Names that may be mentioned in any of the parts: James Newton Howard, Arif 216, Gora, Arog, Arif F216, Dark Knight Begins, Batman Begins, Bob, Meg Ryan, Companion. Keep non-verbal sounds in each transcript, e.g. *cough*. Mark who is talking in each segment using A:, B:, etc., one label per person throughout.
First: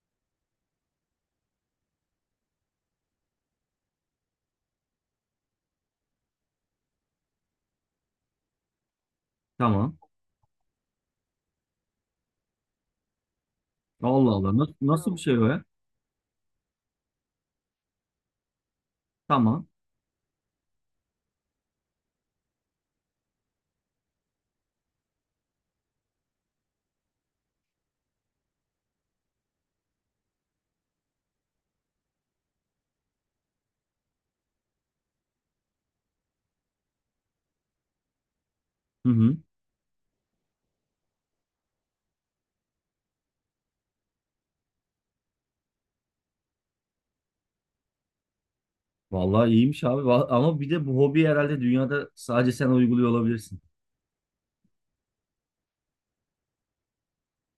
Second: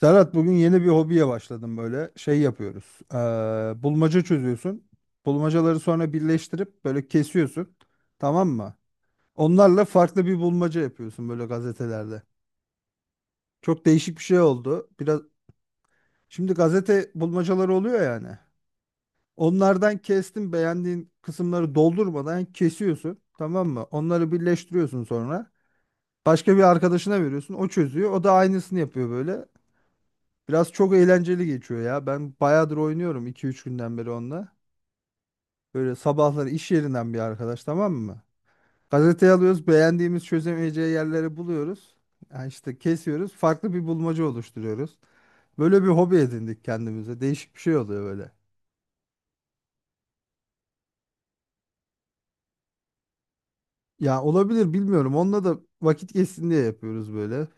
A: Serhat, bugün yeni bir hobiye başladım böyle. Şey yapıyoruz. Bulmaca çözüyorsun. Bulmacaları sonra birleştirip böyle kesiyorsun. Tamam mı? Onlarla
B: Tamam.
A: farklı bir bulmaca yapıyorsun böyle gazetelerde. Çok değişik bir
B: Allah
A: şey
B: Allah. Nasıl,
A: oldu.
B: nasıl bir
A: Biraz
B: şey o ya?
A: şimdi gazete bulmacaları oluyor yani.
B: Tamam.
A: Onlardan kestim, beğendiğin kısımları doldurmadan kesiyorsun. Tamam mı? Onları birleştiriyorsun sonra. Başka bir arkadaşına veriyorsun. O çözüyor. O da aynısını yapıyor böyle. Biraz çok eğlenceli geçiyor ya. Ben bayağıdır oynuyorum, iki üç günden beri onunla. Böyle sabahları iş yerinden bir arkadaş, tamam mı?
B: Hı
A: Gazeteyi
B: hı.
A: alıyoruz, beğendiğimiz çözemeyeceği yerleri buluyoruz. Yani işte kesiyoruz, farklı bir bulmaca oluşturuyoruz. Böyle bir hobi edindik kendimize. Değişik bir şey oluyor böyle.
B: Vallahi iyiymiş abi. Ama bir de bu hobi herhalde dünyada sadece sen uyguluyor olabilirsin.
A: Ya olabilir, bilmiyorum. Onunla da vakit geçsin diye yapıyoruz böyle.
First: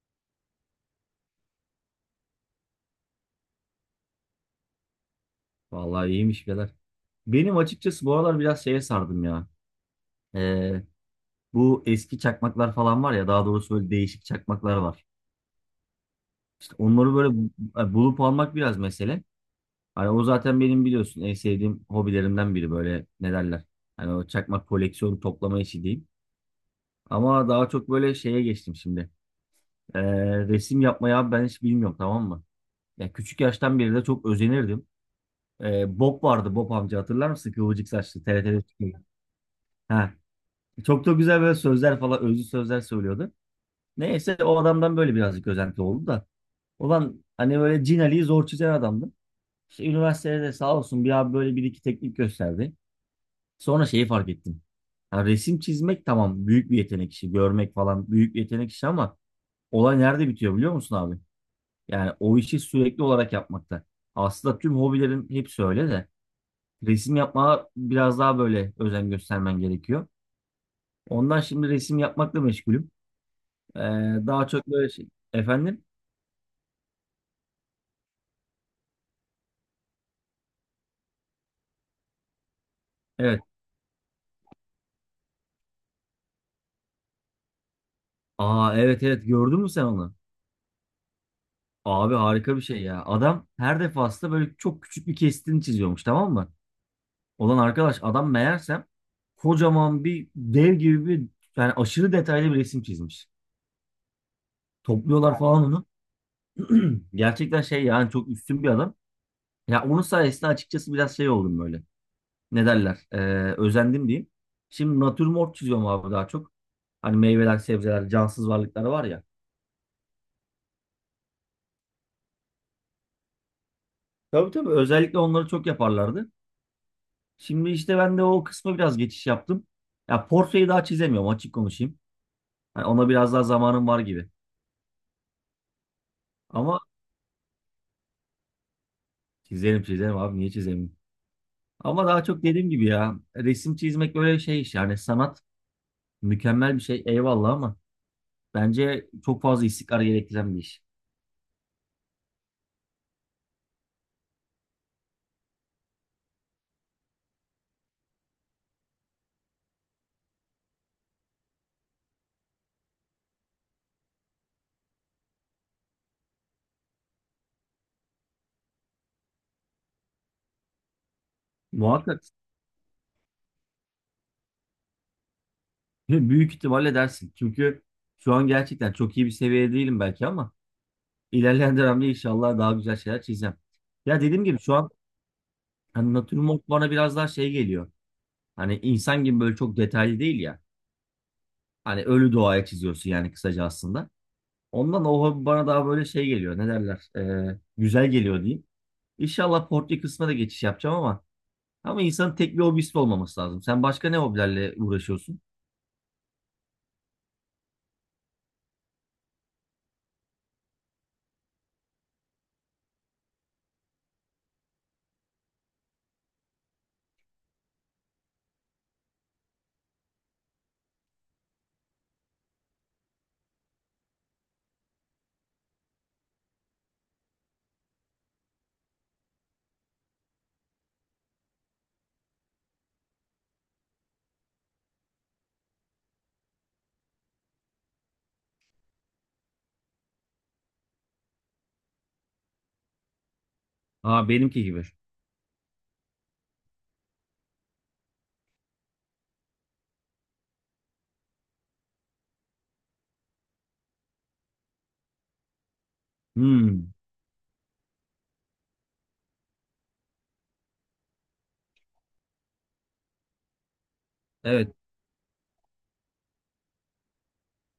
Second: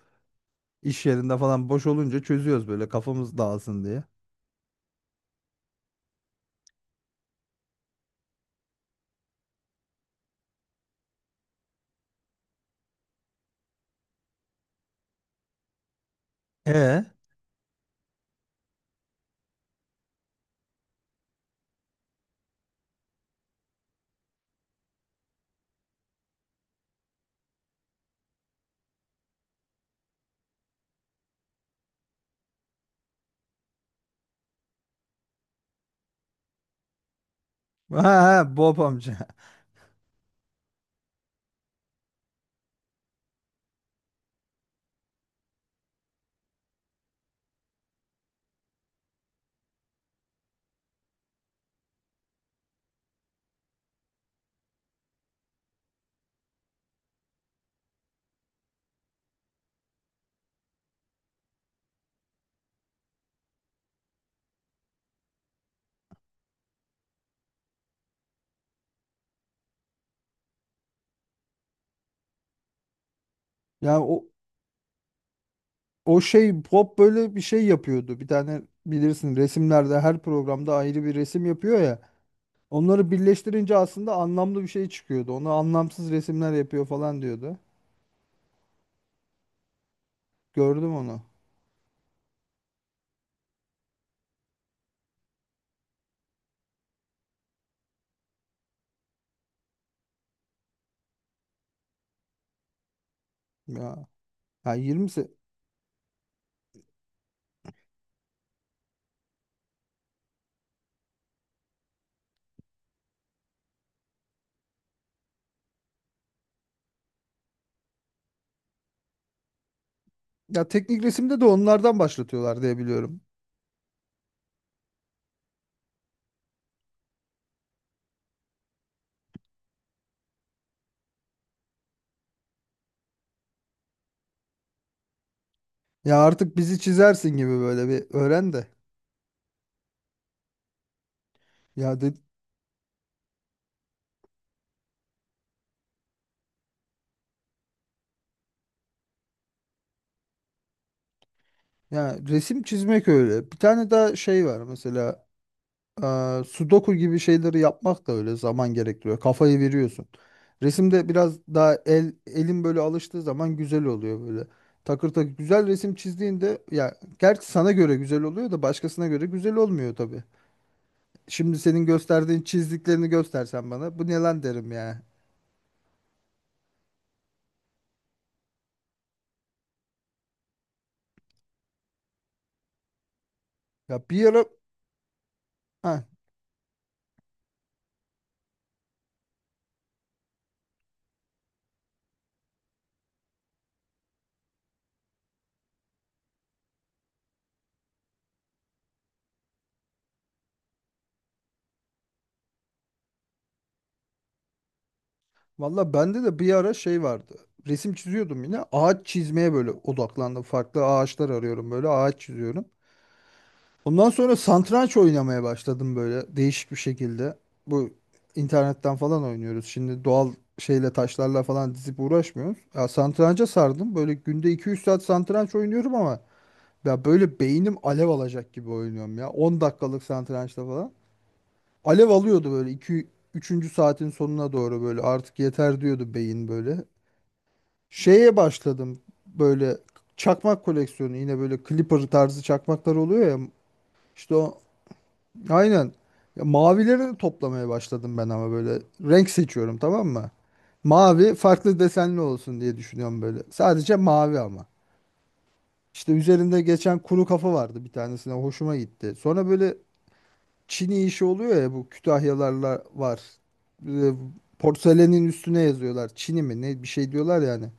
A: İş yerinde falan boş olunca çözüyoruz böyle, kafamız dağılsın diye.
B: Vallahi iyiymiş birader. Benim açıkçası bu aralar biraz şeye sardım ya. Ee, bu eski çakmaklar falan var ya. Daha doğrusu böyle değişik çakmaklar var. İşte
A: E
B: onları böyle bulup almak biraz mesele. Hani o zaten benim biliyorsun en sevdiğim hobilerimden biri böyle ne derler. Hani o çakmak koleksiyonu toplama işi diyeyim. Ama daha çok böyle şeye geçtim şimdi. Ee, resim yapmayı abi ben hiç bilmiyorum tamam mı? Ya küçük yaştan beri de çok özenirdim. Bob vardı, Bob amca, hatırlar mısın? Kıvırcık
A: ha
B: saçlı
A: ha,
B: TRT'de
A: Bob
B: çıkıyordu.
A: amca. *laughs*
B: Ha, çok da güzel böyle sözler falan özlü sözler söylüyordu. Neyse, o adamdan böyle birazcık özenti oldu da. Ulan, hani böyle Cin Ali'yi zor çizen adamdı. İşte üniversitede de sağ olsun bir abi böyle bir iki teknik gösterdi. Sonra şeyi fark ettim. Ha, resim çizmek tamam, büyük bir yetenek işi. Görmek falan büyük bir yetenek işi ama olay nerede bitiyor biliyor musun abi? Yani o işi sürekli olarak yapmakta. Aslında tüm hobilerin hepsi öyle de resim yapmaya biraz daha böyle özen göstermen gerekiyor. Ondan şimdi resim yapmakla meşgulüm. Ee,
A: Ya o,
B: daha çok böyle şey. Efendim?
A: o şey Pop böyle bir şey yapıyordu. Bir tane bilirsin, resimlerde her programda ayrı bir resim yapıyor ya. Onları
B: Evet.
A: birleştirince aslında anlamlı bir şey çıkıyordu. Onu anlamsız resimler yapıyor falan diyordu.
B: Aa, evet evet, gördün mü sen onu?
A: Gördüm onu.
B: Abi harika bir şey ya. Adam her defasında böyle çok küçük bir kesitini çiziyormuş tamam mı? Olan arkadaş adam meğersem kocaman bir dev gibi bir, yani aşırı detaylı bir resim çizmiş.
A: Ya, ya 20
B: Topluyorlar falan onu. *clears throat* Gerçekten şey yani, çok üstün bir adam. Ya onun sayesinde açıkçası biraz şey oldum böyle. Ne derler? Özendim diyeyim. Şimdi natürmort çiziyorum abi, daha çok. Hani meyveler, sebzeler, cansız varlıklar var ya.
A: ya teknik resimde de onlardan başlatıyorlar diye biliyorum.
B: Tabii tabii, özellikle onları çok yaparlardı. Şimdi işte ben de o kısma biraz geçiş yaptım. Ya portreyi daha çizemiyorum, açık konuşayım. Hani ona biraz daha zamanım var gibi.
A: Ya artık bizi
B: Ama
A: çizersin gibi, böyle bir öğren de.
B: çizerim çizerim abi, niye çizemeyim?
A: Ya
B: Ama
A: de,
B: daha çok dediğim gibi ya, resim çizmek böyle şey iş yani, sanat mükemmel bir şey eyvallah ama bence çok fazla istikrar gerektiren bir iş.
A: ya resim çizmek öyle. Bir tane daha şey var mesela. Sudoku gibi şeyleri yapmak da öyle zaman gerektiriyor. Kafayı veriyorsun. Resimde biraz daha el, elin böyle alıştığı zaman güzel oluyor böyle. Takır takır güzel resim çizdiğinde, ya gerçi sana göre güzel oluyor da başkasına göre güzel olmuyor tabii. Şimdi senin
B: Muhakkak
A: gösterdiğin çizdiklerini göstersen bana, bu ne lan derim ya.
B: ve büyük ihtimalle dersin. Çünkü şu an gerçekten çok iyi bir seviyede değilim belki ama ilerleyen dönemde inşallah daha güzel şeyler çizeceğim.
A: Ya
B: Ya
A: bir
B: dediğim
A: ara
B: gibi şu an
A: ha
B: hani natürmort bana biraz daha şey geliyor. Hani insan gibi böyle çok detaylı değil ya. Hani ölü doğaya çiziyorsun yani, kısaca aslında. Ondan o hobi bana daha böyle şey geliyor. Ne derler? Güzel geliyor diyeyim. İnşallah portre kısmına da geçiş yapacağım ama ama insanın tek bir hobisi de olmaması lazım. Sen başka ne hobilerle uğraşıyorsun?
A: valla bende de bir ara şey vardı. Resim çiziyordum yine. Ağaç çizmeye böyle odaklandım. Farklı ağaçlar arıyorum böyle, ağaç çiziyorum. Ondan sonra satranç oynamaya başladım böyle, değişik bir şekilde. Bu internetten falan oynuyoruz. Şimdi doğal şeyle, taşlarla falan dizip uğraşmıyoruz. Ya satranca sardım. Böyle günde iki üç saat satranç oynuyorum ama ya böyle beynim alev alacak gibi oynuyorum ya, 10 dakikalık satrançta falan. Alev alıyordu böyle 2 üçüncü saatin sonuna doğru, böyle artık yeter diyordu beyin böyle. Şeye başladım böyle, çakmak koleksiyonu yine, böyle Clipper tarzı çakmaklar oluyor ya.
B: Aa,
A: İşte o
B: benimki gibi.
A: Aynen. Ya mavileri de toplamaya başladım ben, ama böyle renk seçiyorum, tamam mı? Mavi farklı desenli olsun diye düşünüyorum böyle. Sadece mavi ama. İşte üzerinde
B: Hmm,
A: geçen kuru kafa vardı bir tanesine, hoşuma gitti. Sonra böyle çini işi oluyor ya, bu Kütahyalarla var. Ee,
B: evet.
A: Porselenin üstüne yazıyorlar. Çini mi ne bir şey diyorlar yani.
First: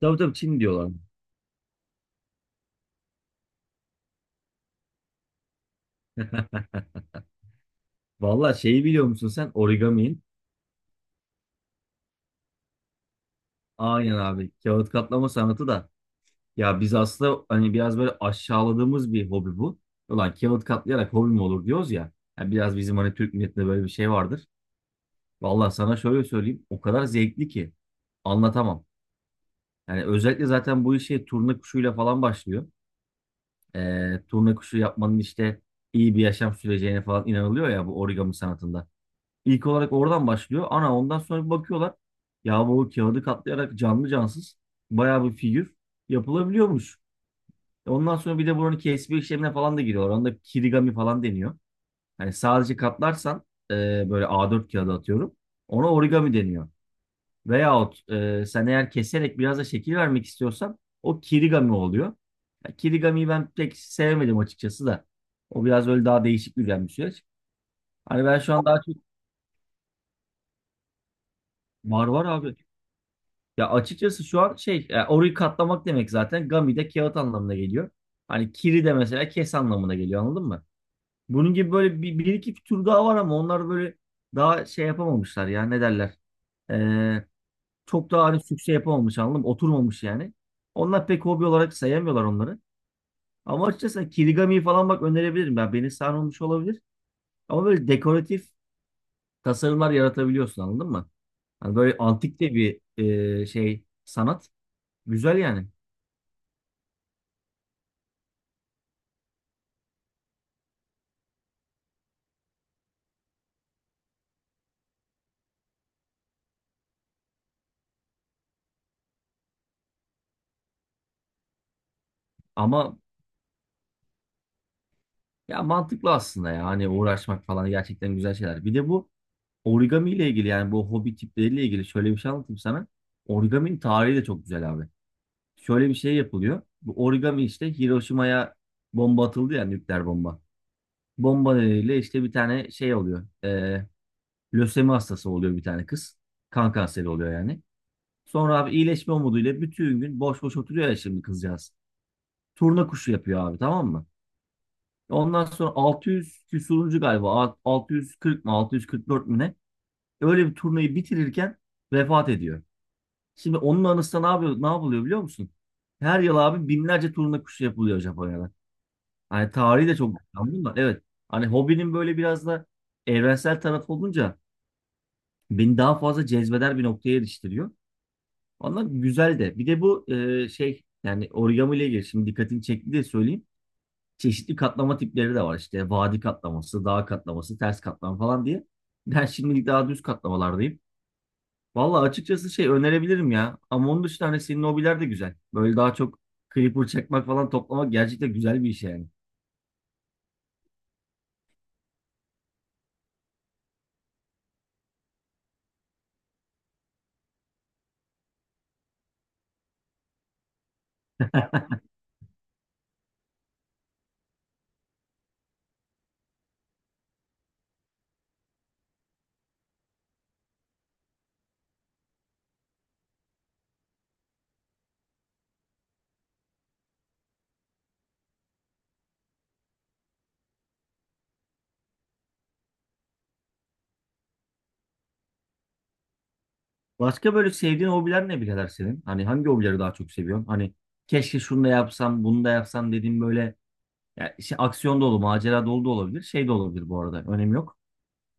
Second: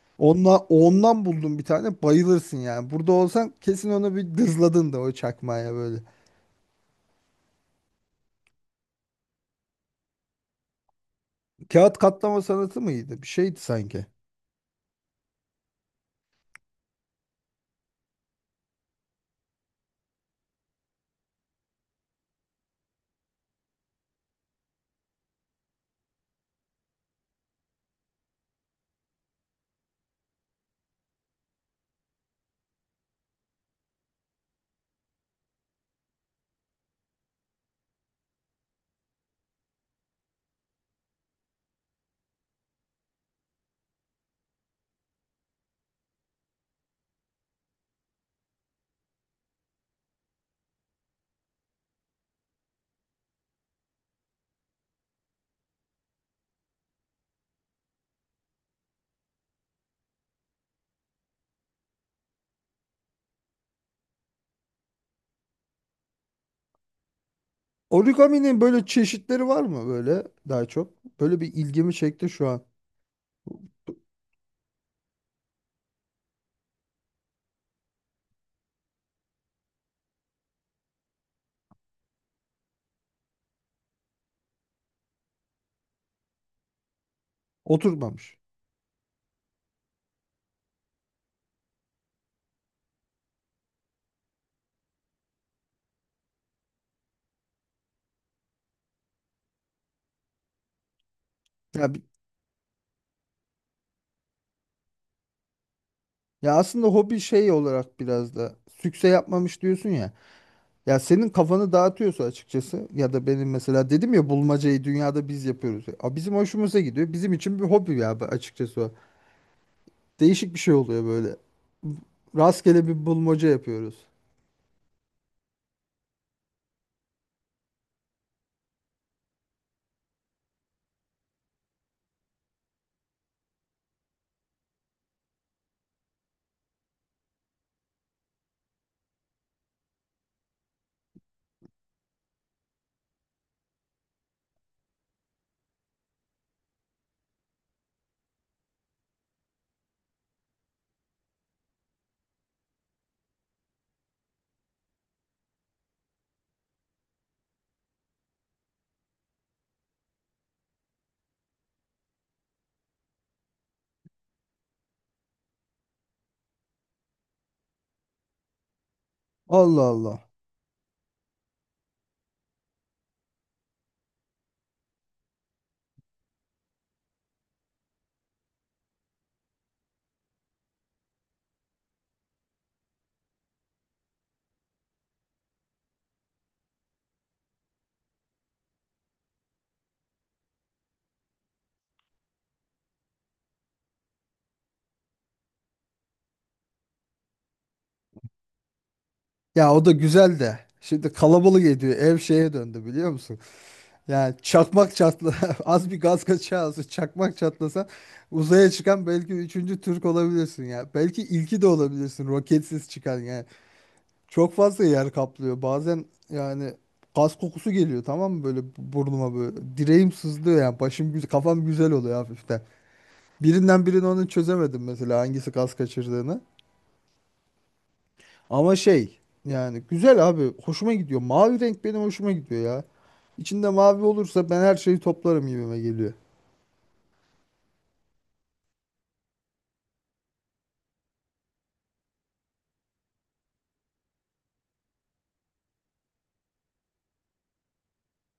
B: Tabii tabii, Çin diyorlar.
A: Ondan buldum bir tane, bayılırsın yani. Burada olsan kesin onu bir dızladın da o çakmaya böyle.
B: *laughs* Valla, şeyi biliyor musun sen, origami'in?
A: Kağıt katlama sanatı mıydı? Bir şeydi sanki.
B: Aynen abi. Kağıt katlama sanatı da. Ya biz aslında hani biraz böyle aşağıladığımız bir hobi bu. Ulan kağıt katlayarak hobi mi olur diyoruz ya. Ya biraz bizim hani Türk milletinde böyle bir şey vardır. Valla sana şöyle söyleyeyim. O kadar zevkli ki. Anlatamam. Yani özellikle zaten bu işe turna kuşuyla falan başlıyor. Turna kuşu yapmanın işte iyi bir yaşam süreceğine falan inanılıyor ya, bu origami sanatında. İlk olarak oradan başlıyor. Ana ondan sonra bir bakıyorlar. Ya bu kağıdı katlayarak canlı cansız bayağı bir figür yapılabiliyormuş. E ondan sonra bir de buranın kesme işlemine falan da giriyorlar. Onda kirigami falan deniyor. Hani sadece katlarsan e, böyle A4 kağıdı atıyorum. Ona origami deniyor. Veyahut sen eğer keserek biraz da şekil vermek istiyorsan o kirigami oluyor. Ya kirigamiyi ben pek sevmedim açıkçası da. O biraz öyle daha değişik bir süreç. Hani ben şu
A: Origami'nin
B: an daha
A: böyle
B: çok
A: çeşitleri var mı böyle, daha çok? Böyle bir ilgimi
B: var var
A: çekti şu
B: abi.
A: an.
B: Ya açıkçası şu an şey, orayı katlamak demek, zaten gami de kağıt anlamına geliyor. Hani kiri de mesela kes anlamına geliyor, anladın mı? Bunun gibi böyle bir, bir iki tür daha var ama onlar böyle daha şey yapamamışlar ya, ne derler. Ee, çok daha
A: Oturmamış.
B: hani sükse yapamamış, anladın mı? Oturmamış yani. Onlar pek hobi olarak sayamıyorlar onları. Ama açıkçası kirigamiyi falan bak önerebilirim. Ben, beni sarmamış olabilir. Ama böyle dekoratif tasarımlar yaratabiliyorsun, anladın mı? Hani
A: Ya,
B: böyle
A: bi-
B: antik de bir şey sanat. Güzel yani.
A: ya aslında hobi şey olarak biraz da sükse yapmamış diyorsun ya. Ya senin kafanı dağıtıyorsa açıkçası, ya da benim mesela dedim ya, bulmacayı dünyada biz yapıyoruz. A, bizim hoşumuza gidiyor. Bizim için bir hobi ya bu, açıkçası o. Değişik bir şey oluyor böyle. Rastgele
B: Ama
A: bir bulmaca yapıyoruz.
B: ya mantıklı aslında ya. Hani uğraşmak falan gerçekten güzel şeyler. Bir de bu origami ile ilgili yani bu hobi tipleriyle ilgili şöyle bir şey anlatayım sana. Origaminin tarihi de çok güzel abi. Şöyle bir şey yapılıyor. Bu origami işte Hiroşima'ya bomba atıldı ya, nükleer bomba. Bomba nedeniyle işte bir tane şey oluyor. Lösemi hastası oluyor bir tane kız. Kan kanseri oluyor yani. Sonra abi iyileşme umuduyla bütün gün boş boş oturuyor ya şimdi kızcağız. Turna kuşu yapıyor abi tamam mı? Ondan sonra 600 küsuruncu galiba, 640 mı 644 mü ne? Öyle bir turnayı bitirirken vefat ediyor. Şimdi onun anısına ne yapıyor, ne yapılıyor biliyor musun? Her yıl abi binlerce turna kuşu yapılıyor Japonya'da. Hani
A: Allah
B: tarihi de çok,
A: Allah.
B: anladın da, evet. Hani hobinin böyle biraz da evrensel tarafı olunca beni daha fazla cezbeder bir noktaya eriştiriyor. Ondan güzel de. Bir de bu şey yani origami ile ilgili şimdi dikkatini çekti diye söyleyeyim. Çeşitli katlama tipleri de var. İşte vadi katlaması, dağ katlaması, ters katlama falan diye. Ben şimdilik daha düz katlamalardayım. Valla açıkçası şey önerebilirim ya. Ama onun dışında hani senin hobiler de güzel. Böyle daha çok creeper çekmek falan, toplamak gerçekten güzel bir iş yani.
A: Ya o da güzel de. Şimdi kalabalık ediyor. Ev şeye döndü, biliyor musun? Yani çakmak çatla *laughs* az bir gaz kaçağı, az çakmak çatlasa uzaya çıkan belki üçüncü Türk olabilirsin ya. Belki ilki de olabilirsin, roketsiz çıkan yani. Çok fazla yer kaplıyor. Bazen yani gaz kokusu geliyor, tamam mı, böyle burnuma böyle. Direğim sızlıyor yani, başım güzel, kafam güzel oluyor hafiften. Birinden birini, onu çözemedim mesela, hangisi gaz kaçırdığını. Ama şey, yani güzel abi, hoşuma gidiyor. Mavi renk benim hoşuma gidiyor ya. İçinde mavi olursa ben her şeyi toplarım gibime geliyor.
B: Başka böyle sevdiğin hobiler ne birader senin? Hani hangi hobileri daha çok seviyorsun? Hani keşke şunu da yapsam, bunu da yapsam dediğim böyle, ya işte aksiyon dolu, macera dolu da olabilir. Şey de olabilir bu arada. Önemi yok.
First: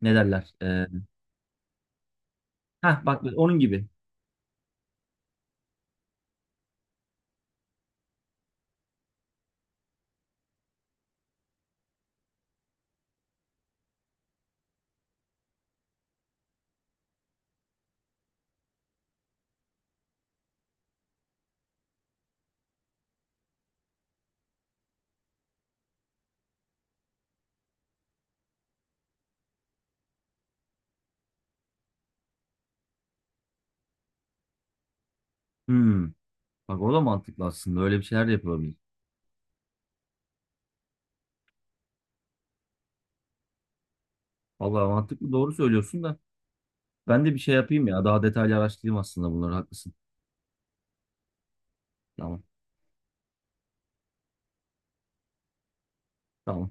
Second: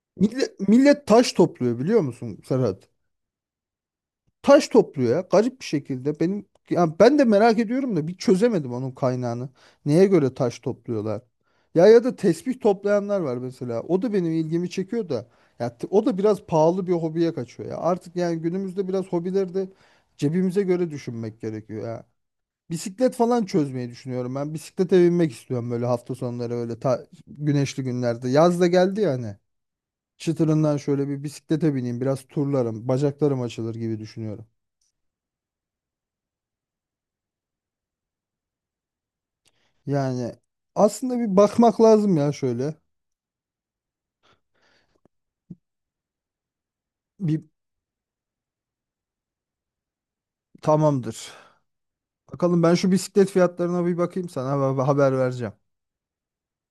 B: Ne derler?
A: Millet, millet taş topluyor biliyor musun Serhat?
B: Heh, bak onun gibi.
A: Taş topluyor ya, garip bir şekilde. Ben de merak ediyorum da bir çözemedim onun kaynağını. Neye göre taş topluyorlar? Ya, ya da tesbih toplayanlar var mesela. O da benim ilgimi çekiyor da. O da biraz pahalı bir hobiye kaçıyor ya. Artık yani günümüzde biraz hobileri de cebimize göre düşünmek gerekiyor ya. Bisiklet falan çözmeyi düşünüyorum ben. Bisiklete binmek istiyorum böyle hafta sonları, öyle güneşli günlerde. Yaz da geldi yani. Çıtırından şöyle bir bisiklete bineyim, biraz turlarım, bacaklarım açılır gibi düşünüyorum.
B: Hmm. Bak o da mantıklı aslında. Öyle bir şeyler de yapılabilir.
A: Yani aslında bir bakmak lazım ya şöyle.
B: Vallahi mantıklı, doğru söylüyorsun da ben de bir
A: Bir
B: şey yapayım ya. Daha detaylı araştırayım aslında bunları. Haklısın.
A: tamamdır.
B: Tamam.
A: Bakalım, ben şu bisiklet fiyatlarına bir bakayım, sana haber vereceğim.
B: Tamam.